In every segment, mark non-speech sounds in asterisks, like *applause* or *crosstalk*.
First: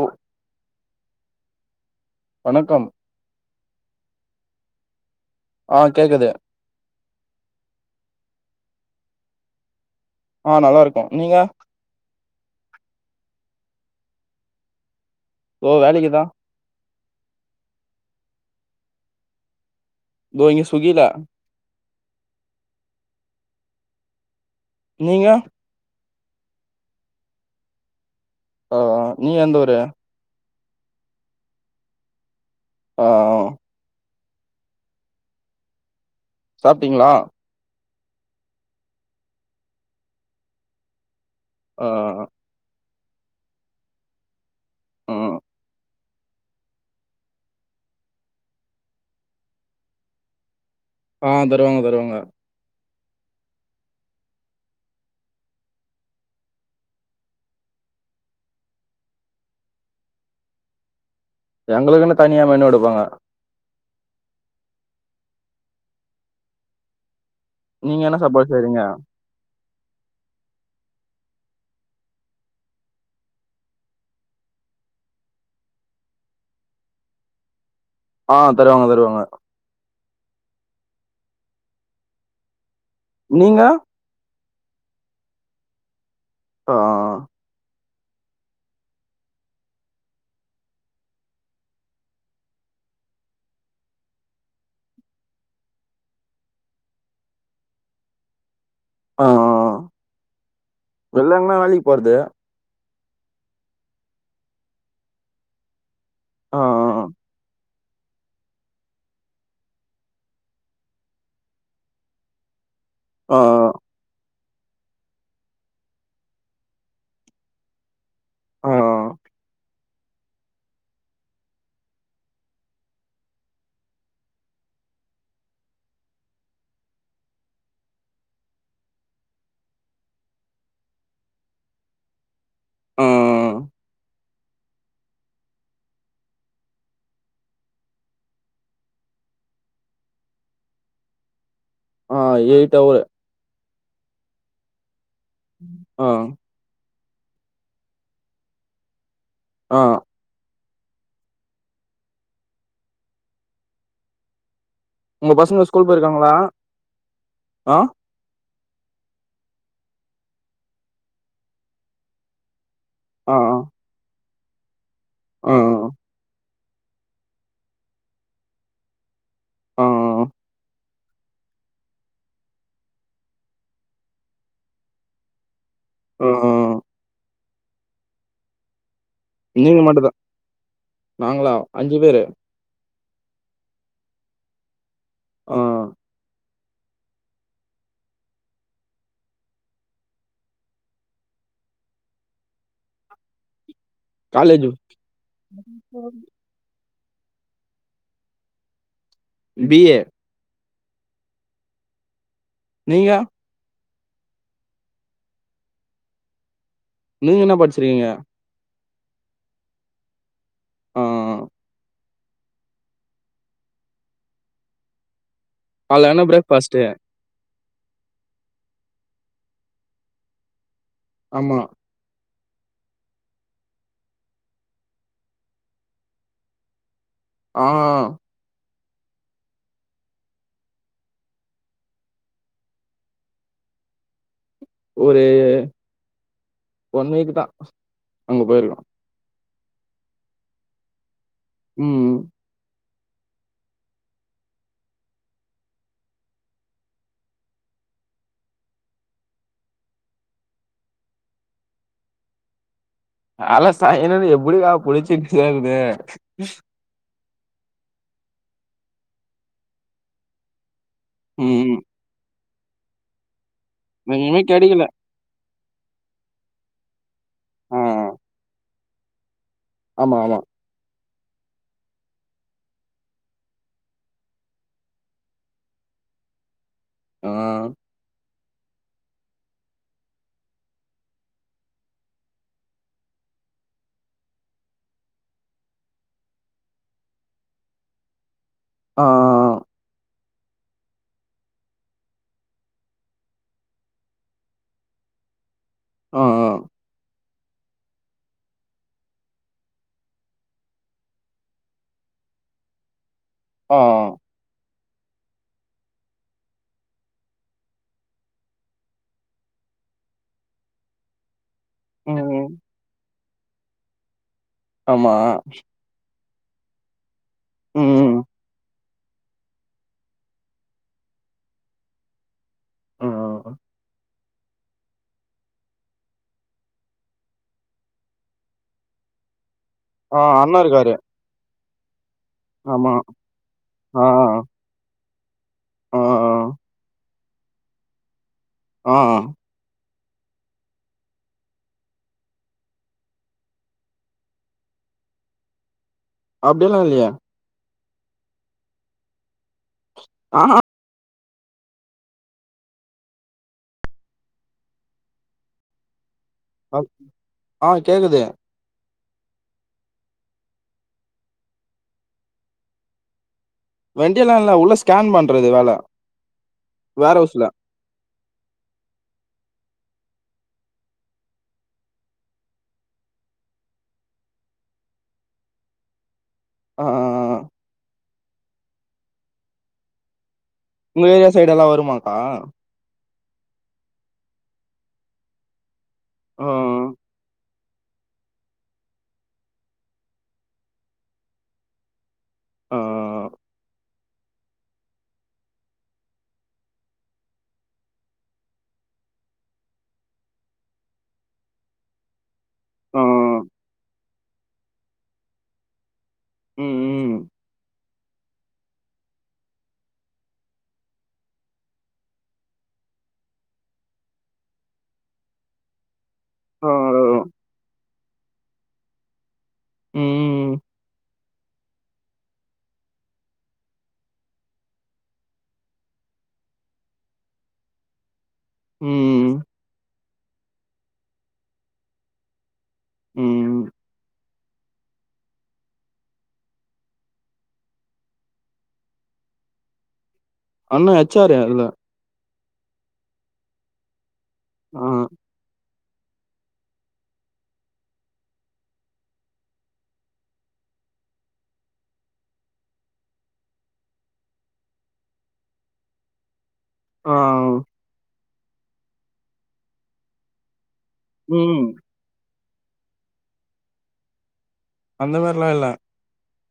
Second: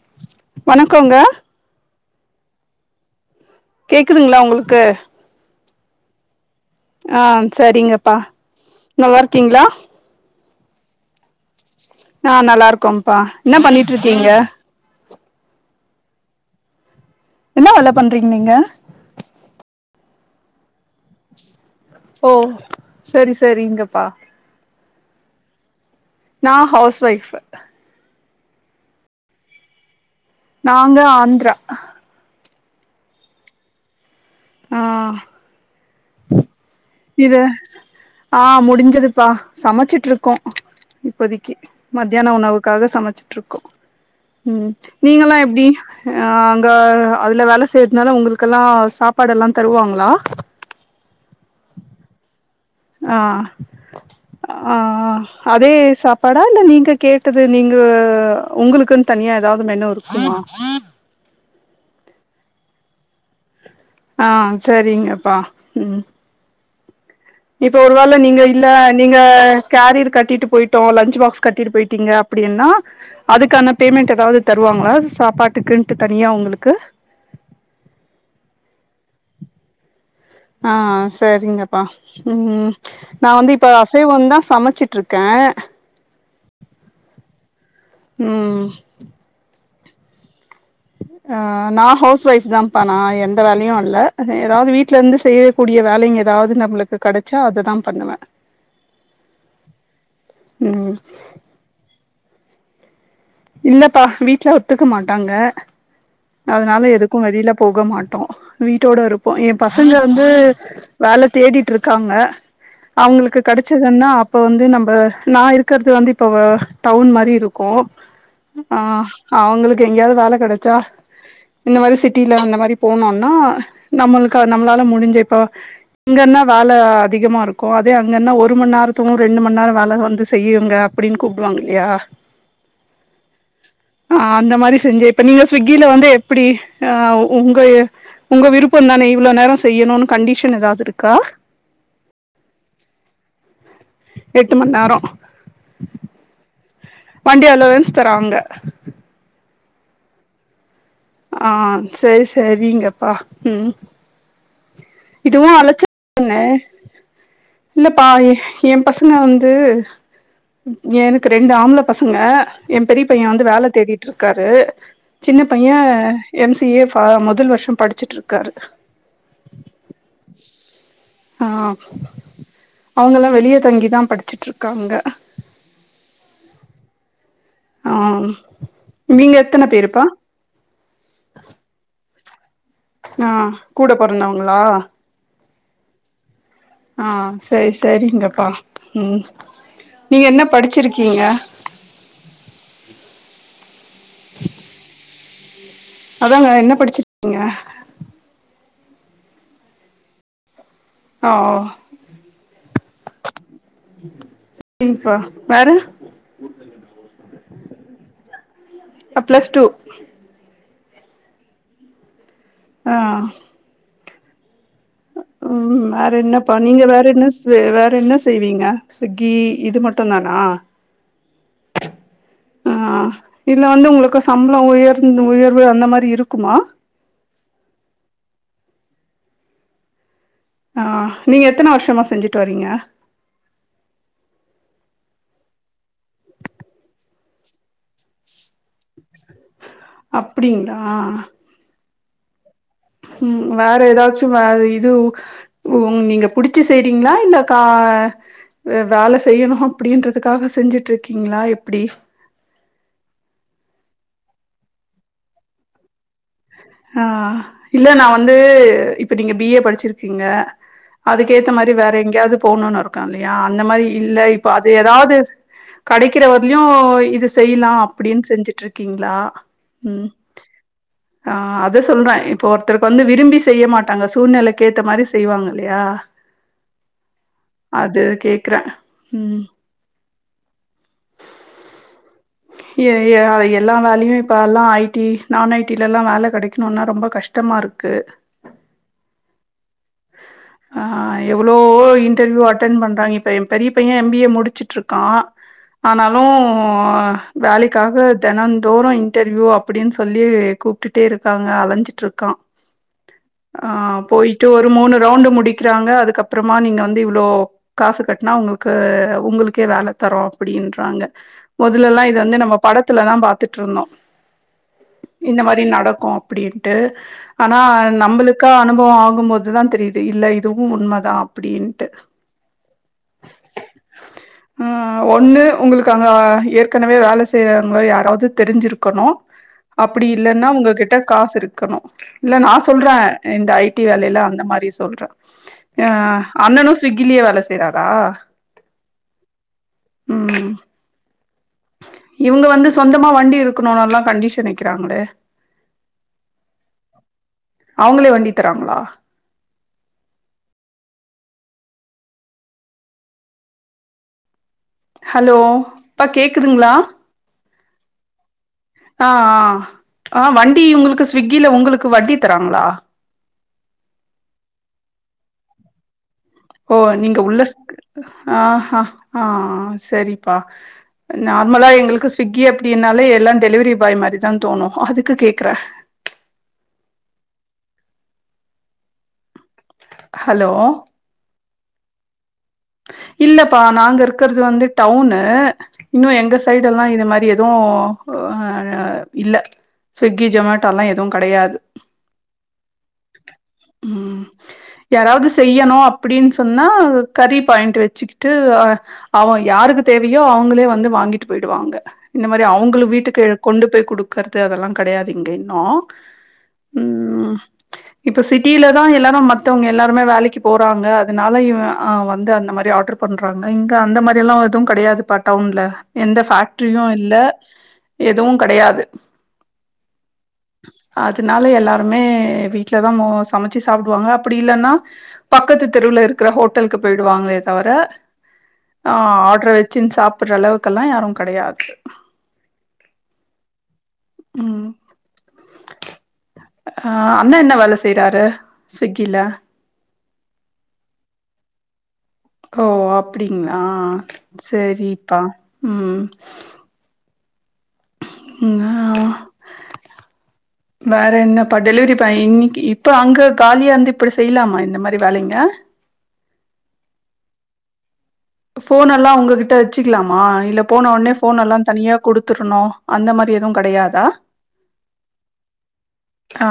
ஓ வணக்கோங்க வணக்கம் கேக்குதுங்குளா உங்களுக்கு ஆங் கேக்குது ஆஆ செரிங்கப்பா நல்லாருக்கீங்கிளா ஆ நல்லா இருக்க நீங்க ஆ நல்லா இருக்கோம்ப்பா என்ன பண்ணிட்டு இருக்கிங்க இதோ வேலைக்குதா என்ன வேல பண்றீங்க நீங்க தோ இங்க சுகிதா ஓ செரி செரி இங்கப்பா நீங்கே நா ஹவுஸ் ஒய்ப் ஓ நீ எந்த ஊரு நாங்க ஆந்ரா ஓ ஆஆ சாப்ட்டீங்களா எது ஆ முடிஞ்சதுப்பா சமச்சிட்டுருக்கோ இப்போதிக்கு ஆ மத்தியான உணவுக்காக சமைச்ச ருக்கு ம் நீங்கெல்லா எப்டி ஹ அங்க அதுல வேல செய்றதுனால உங்களுக்கெல்லா சாப்ப சாப்பாடெல்லா தருவாங்களா ஆங் தருவாங்க தருவாங்க ஆ ஆ அதே சாப்பாடா இல்ல நீங்க கேட்டது நீங்க உங்களுக்குன்னு தனியா எதாவ்து மெனு இருக்குமா எங்களுக்குன்னு தனியா மெனு எடுப்பாங்க ஆ சரிங்கப்பா ம் இப்ப ஒரு வேல என்ன நீங்க சாப்பாடு இல்ல செய்றீங்க நீங்க கேரியர் கட்டிட்டு போயிட்டோ லஞச் பாக்ஸ் கட்டிட்டு போயிட்டீங்க அப்டின்னா அதுக்கான பேமெண்டட் எதாவ்து தருவாங்களா சாப்பாட்டுக்குன்ட்டு தனியா உங்களுக்கு ஆ தருவாங்க தருவாங்க ஆஹ் சரிங்கப்பா உஹும் நா வந்து நீங்க இப்ப அசைவந்தா சமச்சிட்ருக்கே ஆஹ் உம் ஆஹ் நா ஹவுஸ் ஒய்ஃப் தாம்பா நா எந்த வேலையு இல்ல எதாவது வீட்லந்து செய்யக்கூடிய வேலையு எதாவ்து நம்மபளுக்கு கெடச்சா அதுதா பண்ணுவ ஆஹ் ம் வெல்ல‌எங்கனா வேலிக் போறுது இல்லப்பா வீட்ல ஒத்துக்க மாட்டாங்க ஆ அதனால எதுக்கு வெளிலப் போக மாட்டோ வீட்டோடருப்போ ஏ பசங்க வந்தூ வேல தேடீட்ருக்காங்க ஆ அவுங்ளுக்கு கெடசுதுன்னாப் இப்ப வந்து நம்ப நா இருக்கறது வந்து இப்ப டவுன் மாரி இருக்கு ஆ அவங்களுக் எங்கயாவது வேல கெடச்சா இந்த மாரி சிட்டியில அந்த மாரி போனோன்னா நம்முளுக்கு நம்ளால முடிஞ்சி இப்ப இங்கன்னா வேல அதிகமாருக்கு அதே அங்கன்னா ஒரு மண்நேரத்து ரெண்டு மண்நேர வேல வந்து செய்யிங்க அப்டின்னு கூப்டுவாங்க இல்லியா ஆ ஆ அந்த மாரி செஞ்சு இப்ப நீங்க ஸ்விக் கீல வந்து எப்டி ஆ உங்க உங்க விருப்பந்தானே இவ்ளோ நேரோ செய்யணுன்னு கண்டிஷன் எதாவது இருக்கா ஆ எயிட் அவர் எட்டு மண் நேரோ ஆ வண்டி அளோவன்ஸ் தராங்க ஆ ஆ சரி சரீங்கப்பா ம் உங்க இதுவு பசங்க அழைச்ச ஸ்கூல் போயிருக்காங்களா ஆ ஏ பசங்க வந்து ஏன்க்கு ரெண்டு ஆம்ள பசங்க எ பெரிய பைய ஆ வந்து வேல தேடிட்ருக் க்காரு சின்ன ஆ பையே எம் சி ஏ ஃபா முதல் வருஷோ படிச்சுட்ருக்காரு ஆ ஆ அவுங்கல்லா வெளிய தங்கிதா படிச்சுட்ருக்காங்க ஆ ஆ ஆம் நீங்க எத்தன பேருப்பா நாங்ளா அஞ்சு பேரு ஆ கூட பொறந்தவங்ளா ஆ ஆ சரி சரிங்கப்பா ம் நீங்க என்ன படிச்சிருக்கீங்க காலேஜு ம் அதாங்க என்ன படிச்சிரு கிங்க பி ஏ ஓ ஓ நீங்க சரிப்பா வேற நீங்க என்ன படிச்சிருக்கீங்க? பிளஸ் டு ஆஆ ஆ ம் வேற காலையான என்னப்பா நீங்க பிரேக்ஃபாஸ்ட்டு. வேற என்ன வேற என்ன செய்வீங்க சுஸ்விக்கி இது மட்டுந்தானா ஆமா அ இல்ல வந்து உங்களுக்கு சம்பளோ உயர்ந்து உயர்வு அந்த மாரி இருக்குமா ஆ அ ஆ நீங்க எத்தனை வருஷமா செஞ்சுட்டு வரீங்க ஒரு இன்னக்கித்தா அங்க போயிருக்கோ அப்டிங்களா உம் உம் வேற எதாச்சும் வேல இது உ நீங்க புடிச்சு செய்றீங்களா இல்ல கா வேல செய்யணும் அப்டின்றதுக்காக செஞ்சுட்டு இருக்கீங்களா எப்புடி அதல சாய்னுன்னு எப்புடியா புடிச்சுச் சேர்றது ஆ இல்ல நா வந்து இப்ப நீங்க பி ஏ படிச்சுருக்கீங்க அதுக்க ஏத்த மாரி ம். வேற எங்கயாது போனுன்னு இருக்கா இல்லையா இந்த மாரி இல்ல எதுவுமே இப்ப அது கெடைக்கல. எதாவது கெடைக்கிற வரலயு இது செய்யலா ஆ அப்டின்னு செஞ்சுட்டு இருக்கீங்களா ஆமா ஆமா ஆ அத சொல்றே இப்போ ஒருத்தருக்கு வந்து விரும்பி செய்ய மாட்டாங்க சூழ்நிலைக்க ஏத்த மாரி செய்வாங்க இல்லையா ஆ அது கேக் ருக்குறே உம் எ எ எல்லா வேலையு இப்ப எல்லா ஐ டி நான் ஐ டிலெல்லா வேல கெடைக்கணுன்னா ரொம்ப கஷ்டமா இருக்கு ஆ ஆ ஆ ஆ எவ்ளோ இன்டர்வியூ அட்டன் பண்றாங்க இப்ப ஏ பெரிய பையே எம் பி ஏ முடிச்சுட்ருக்கா ஆனாலு ஆ வேலைக்காக தெனந்தோறு இன்டர்வியூ அப்புடின்னு சொல்லி கூப்புட்டுட்டே இருக்காங்க அலஞ்சிட்ருக்கா ஆ போய்ட்டு ஒரு மூணு வுண்டு முடிக்குறாங்க அதுக்கப்பறமா நீங்க வந்து இவ்ளோ காசு கட்டனா உங்களுக்கு உங்களுக்கே வேலை தரோ அப்புடின்றாங்க முதல்லெல்லா இ வந்து ம். நம்ம படத்துலதா பாத்துட்ருந்தோ ஆமா. இந்த மாரி நடக்கும் அப்டின்ட்டு ஆனா ம். நம்பளுக்கா அனு ப்பவு ஆகும்போதுதா தெரிது இல்ல இதுவு உண்மதா அப்டின்ட்டு உம் ம் ம் ம் ஒண்ணு உங்களுக்கு அங்க ஏற் கனவே வேல செய்யுற முறை யாராவது தெரிஞ்சுருக்கணு அப்டி ஆ இல்லன்னா அண்ணா இருக்காரு. உங்ககிட்ட காசு இருக் ருக்கணு இல்ல நா சொல்ற ஆமா. இந்த ஐ டி ஆ வேலையெலா அந்த மாரி சொல்ற அ ஆ அண்ணனு சிக் கிலியே வேல செய்றாரா ஆ ம் இவுங்க வந்து சொந்தமா வண்டி இருக்கணுனல்லா கண்டிஷன் வைக்கிறாங்களே அப்டியெல்லா இல்லையே அவுங்களே வண்டி தராங்களா *unintelligible* ஹலோ ப்பா கேக்குதுங்களா அ ஆ கேக்குது ஆ ஆ ஆ வண்டி உங்களுக்கு ஸ்விகில உங்களுக்கு வண்டி தராங்களா வண்டிய எல்லா இல்ல உள்ள ஸ்கேன் பண்றது வேல ஓ வேர் நீங்க உள்ள ஹவுஸ்ல ஆ ஆ ஆ செரிப்பா நார்மலா எங்களுக்கு ஸ்விக்கி அப்டினாலே எல்லா டெலிவரி பாய் மாரி தா தோணு அதுக்கு கேக்கற ஆ ஆ ஹலோ உங்க ஏரியா சைடு எல்லா வருமாக்கா இல்லப்பா நாங்க இருக்கற்து வந்து டவுனு இன்னு எங்க ஆ சைடு எல்லா இது மாரி எது ஆ இல்ல ஸ்விக்கி ஜொமோட்டோ எல்லா எது கெடயாது ஆ ம் யாராது செய்யணு அப்டின்னு சொன்னா கறி பாயிண்ட்டு வச்சுகிட்டு அ அவ யாருக்கு தேவையோ அவங்களே வந்து வாங்கிட்டு போயிடுவாங்க இந்த மாரி அவங்கள ஆ வீட்டுக்கு கொண்டு போய் குடுக்கறது அதெல்லா கெடயாது இங்க இன்னு ம் ம் இப்ப சிட்டில தா எல்லாரு மத்தவங்க எல்லாருமே வேலைக்கு போறாங்க அதனால இவ ஆ வந்து அந்த மாரி ஆர்டர் பண்றாங்க இங்க அந்த மாரி எல்லா எது கெடயாதுப்பா டவுன்ல எந்த ஆ ஃபேக்டிரியு இல்ல எதுவு கெடயாது ம் இதுனால எல்லாருமே வீட்டல தா மோஸ் சமைச்சி சாப்டுவாங்க அப்படி இல்லனா பக்கத்து தெருவுல இருக்கிற ஹோட் ட்டலுக்கு போயிடுவாங்களே தவிர ஆ ம் ஆடரு வச்சுன்னு சாப் ப்புற அளவுக்கெல்லா யாரு கெடயாது ம் ம் அ அண்ணா என்ன வேல செய்யறாரு ஸ்விக்கில அண்ணா எச் ஆரு அதுல ஓ அப்படிங்களா ஆ சேரிப்பா ம் ம் ஆ வேற என்னப்பா டெலிவரி பாய் இன்னைக்கு இப்ப அங்க காலியா வந்து இப்படி செய்யலாமா இந்த மாரி வேலைங்க ஆ போன் எல்லாம் உங்ககிட்ட வச்சுக்கலாமா இல்ல போனோன்னே போன் ம் எல்லாம் தனியா குடுத் குத்துருணும் அந்த மாரி எதுவும் கடையாதா அந்த மாரில்லாம் இல்ல ஆ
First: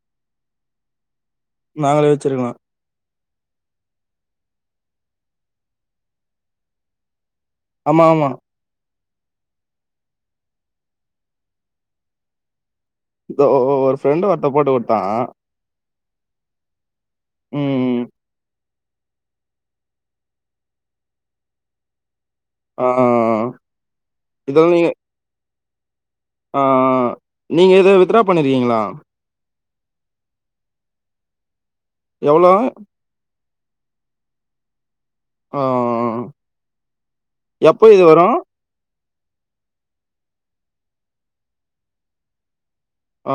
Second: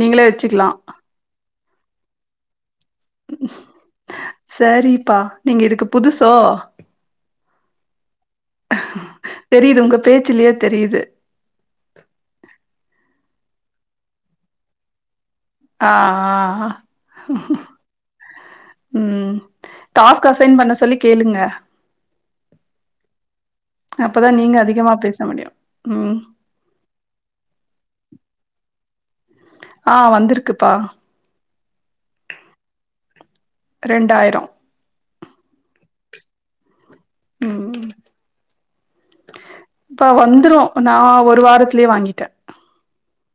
நீங்களே வச்சிக்கலாம் நாங்களே வச்சிருக்கலா சரிப்பா நீங்க இதுக்கு புதுசோ ஆமா ஆமா தெரியுது உங்க பேச்சு பேச்சிலேயே தெரியுது ஒரு ஃப்ரெண்டு ஒருத்த போட்டு குடுத்தா ஆஆ ம் ம் ம் டாஸ்க் அசைன் பண்ண சொல்லி கேளுங்க ஆ அப்பதா நீங்க அதிகமா பேச முடியும் ம் ஆஆ நீங்க ஏதும் வித் ட்ரா பண்ணிருங்களா ஆ வந்திருக்குப்பா எவ்ளோ ரெண்டாயிரம் ஆ எப்போ ம் இது வரும் இப்ப வந்துரும் நா ஒரு வாரத்திலயே வாங்கிட்ட ஆ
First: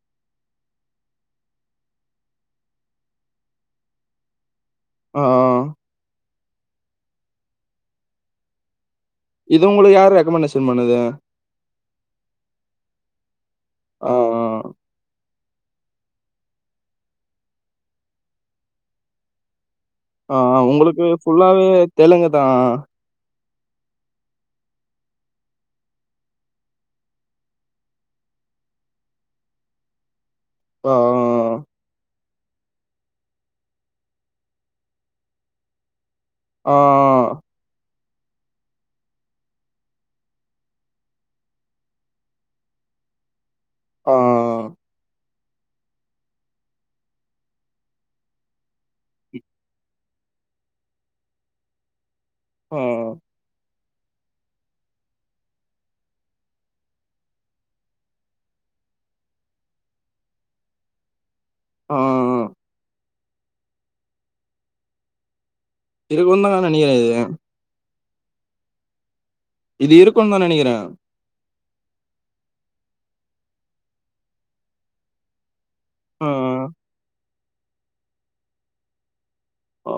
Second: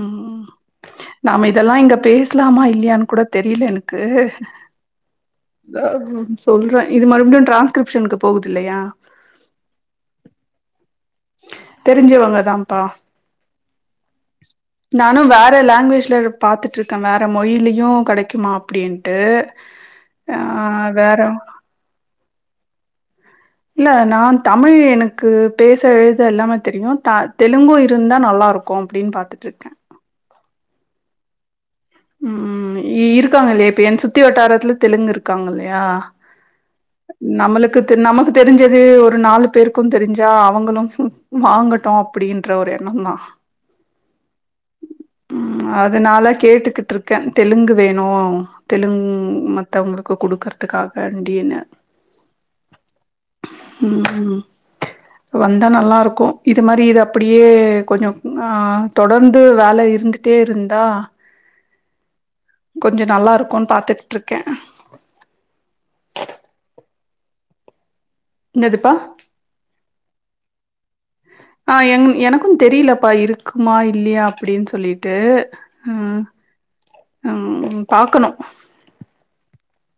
ம் நாம இதெல்லா இங்க பேசலாமா இல்லையான்னு கூட தெரியல எனக்கு ஆ *unintelligible* சொல்றே இது மறுபடியு டிரான்ஸ்கிரிப்ஷனு்கக்கு போகுது இல்லையா இது உங்களுக்கு யாரு ரெக்கமெண்டேஷன் பண்ணுது தெரிஞ்சவங்கதான்ப்பா ஆ நானும் வே வேற லாங்குவேஜ்ல பாத்துட்டு இருக்கே வேற மொழிலயும் கெடைக்குமா அப்படின்ட்டு ஆ அ உங்களுக்கு ஃபுல்லாவே தெலுங்கு தா இல்ல நா தமிழ் எனக்கு பேச எழுத எல்லாமே தெரியும் த தெலுங்கு இருந்தா நல்லா இருக்கும் அப்டின்னு பாத்துட்டு இருக்கே ஆ ம் இருக்காங்க இல்லையா இப்ப என் சுத்தி வட்டாரத்துல தெலுங்கு இருக்காங்க இல்லையா ஆ நம்ளுக்கு நமக்கு தெரிஞ்சது ஒரு நாலு பேருக்கும் தெரிஞ்சா அவங்களும் வாங்கட்டும் அப்டின்ற ஒரு எண்ணம் தா ஆ ம் அதுனாலா கேட்டுக்கிட் ருக்கே தெலுங்கு வேணும் தெலுங்கு மத்தவங்களுக்கு கடுக்கறதுக்காக அப்டினு ம் ம் ம் வந்தா நல்லா இருக்கும் இது மாரி இது அப்டியே கொஞ்சம் ஆ தொடர்ந்து வேலை இருந்துட்டே இருந்தா ஆ கொஞ்சம் நல்லாரு ருக்கும்னு பாத்துட்டுட இருக்கே இருக்கும் தாங்க நெனைக்கிறே இது என்னதுபா இது இருக்கும்னு தா நெனைக்கிறே ஆ எ எனக்கும் தெரியலப்பா இருக்குமா இல்லையா அப்டின்னு சொல்லிட்டு ம் ஆ ம் பாக்கணும் ஆ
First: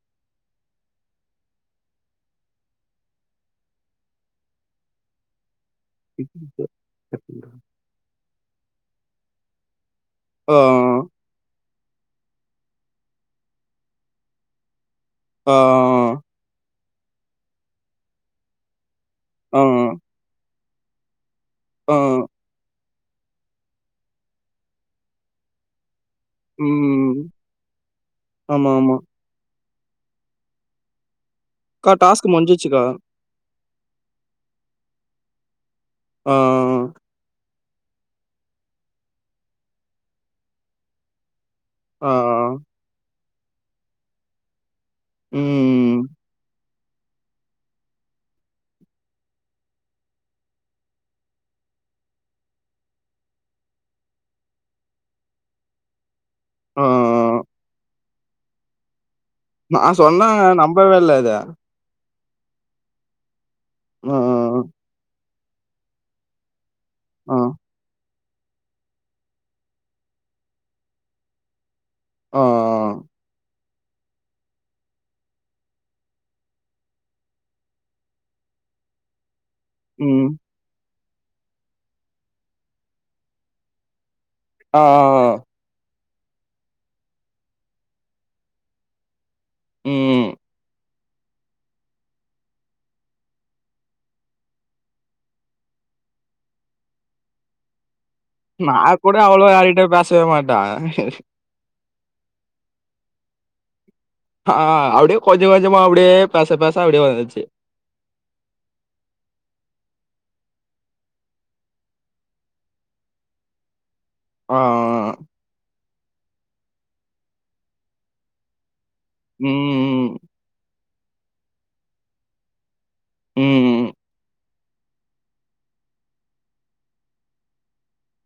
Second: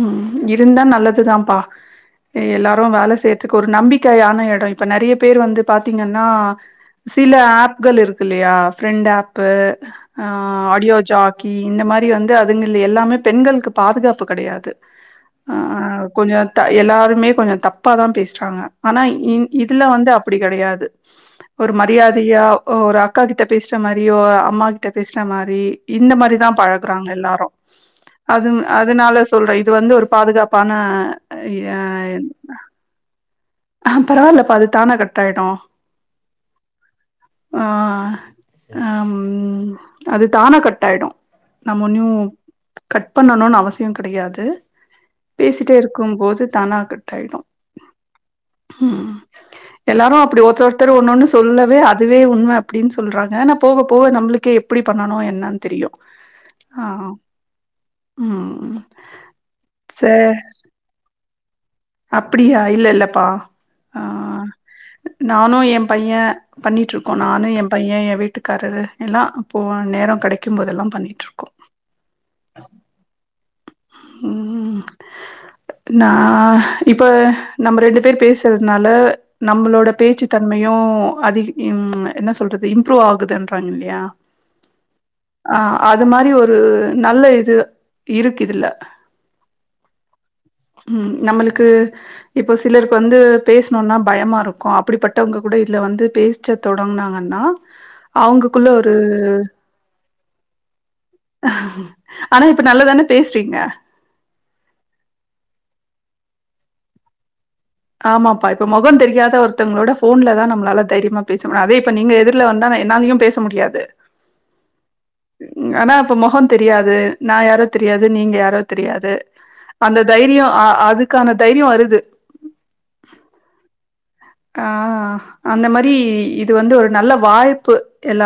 ம் இருந்தா நல்லதுதான்ப்பா எல்லாரும் வேலை செய்யறதுக்கு ஒரு நம்பிக்கையான இடம் இப்ப நெறைய பேர் வந்து பாத்தீங்கன்னா சில ஆப்கள் இருக்கு இல்லையா பிரெண்ட் ஆப் ஆ அடியோ ஜாக்கி இந்த மாரி வந்து அதுங்க எல்லாமே பெண்களுக்கு பாதுகாப்பு கடையாது ஆ எல்லாருமே கொஞ்சம் தப்பாதா பேசுறாங்க ஆனா இ இதுல வந்து அப்டி கடையாது து ஒரு ஆ மரியாதையா ஒரு அக்கா கிட்ட பேசுற மாரியோ அம்மா கிட்ட பேசுற மாரி இந்த மாரிதா பழகுறாங்க ம். எல்லாரும் அது ஆமாமா. அதனால இது வந்து ஒரு பாதுகாப்பான அக்கா டாஸ்க் முஞ்சிச்சிக்கா ஆ பரவாயில்ப்பா அது தானா கட்ட ஆயிடும் அ அ அ ஆ அம் அது தானா கட்டாய்டு நம்மொன்யு ஆ கட் பண்ணணுன்னு அவசியம் கிடையாது பேசிட்டே ம். இருக்கும்போது தானா *unintelligible* ம் எல்லாரும் அப்புடி ஒருத்தொருத்தர் ஒண்ணு ஒண்ணு சொல்லவே அதுவே உண்ம அப்புடின்னு சொல்றாங்க நா போக போக நம்ளுக்கே எப்புடி பண்ணணும் என்னான்னு தெரியும் ஆ ஆ ம் ம் நா சொன்னா நம்பவே இல்ல அத அப்புடியா இல்ல இல்லப்பா ஆ மு ம் ம் நானு ஏ பைய பண்ணிட்ருக்கோம் அ அ நானும் என் பைய என் வீட்டுக் கட்றது எல்லா அப்போ நேரம் கடைக்கும் போதெல்லாம் பண்ணிட்ருக்கோம் ஆ ஆ ஆ ம் நா இப்ப நம்ப ரெண்டு பேரு பேசுறதுனால நம்புளோட ம் பேச்சுத்தன்மையும் அதிக ம் என்ன சொல்றது இம்ப்ரூவ் ஆகுதுன்றாங்க இல்லையா அ அ ஆ அ அது மாரி ஒரு நல்ல இது இருக்கு இதுல ம் ம் ம் நம்ளு க்கு இப்போ சிலருக்கு வந்து பேஸ்ணுன்னா பயமா இருக்கு அப்டிப்பட்டவங்க கூட இத்ல வந்து பேஸ்ச தொடங்னாங்கன்னா நா கூட அவ்ளோவா யார்கிட்டயு பேசவே மாட்ட ஆனா இப்ப நல்லாதான பேஸ்றீங்க ஆ அப்டியே கொஞ்சக் கொஞ்சமா அப்டியே பேச பேச அப்டியே வந்துச்சு ஆமாப்பா இப்ப மொகொ தெரியாத ஒருத்தவங்களோட ஃபோன்லதா நம்ளால தைரியமா பேச அதே இப்ப நீங்க எதுர்ல வந்தா நா என்னாலயு பேச முடியாது ஆ ஆனா இப்பொ மொஹொ தெரியாது நா யாரோ தெரியாது நீங்க யாரோ தெரியாது அந்த ம் தைரியொ அ அது க்கான தைரியொ வருது ம் ம் ஆ அந்த மாரி இது வந்து ஒரு நல்ல வாய்ப்பு எல்லா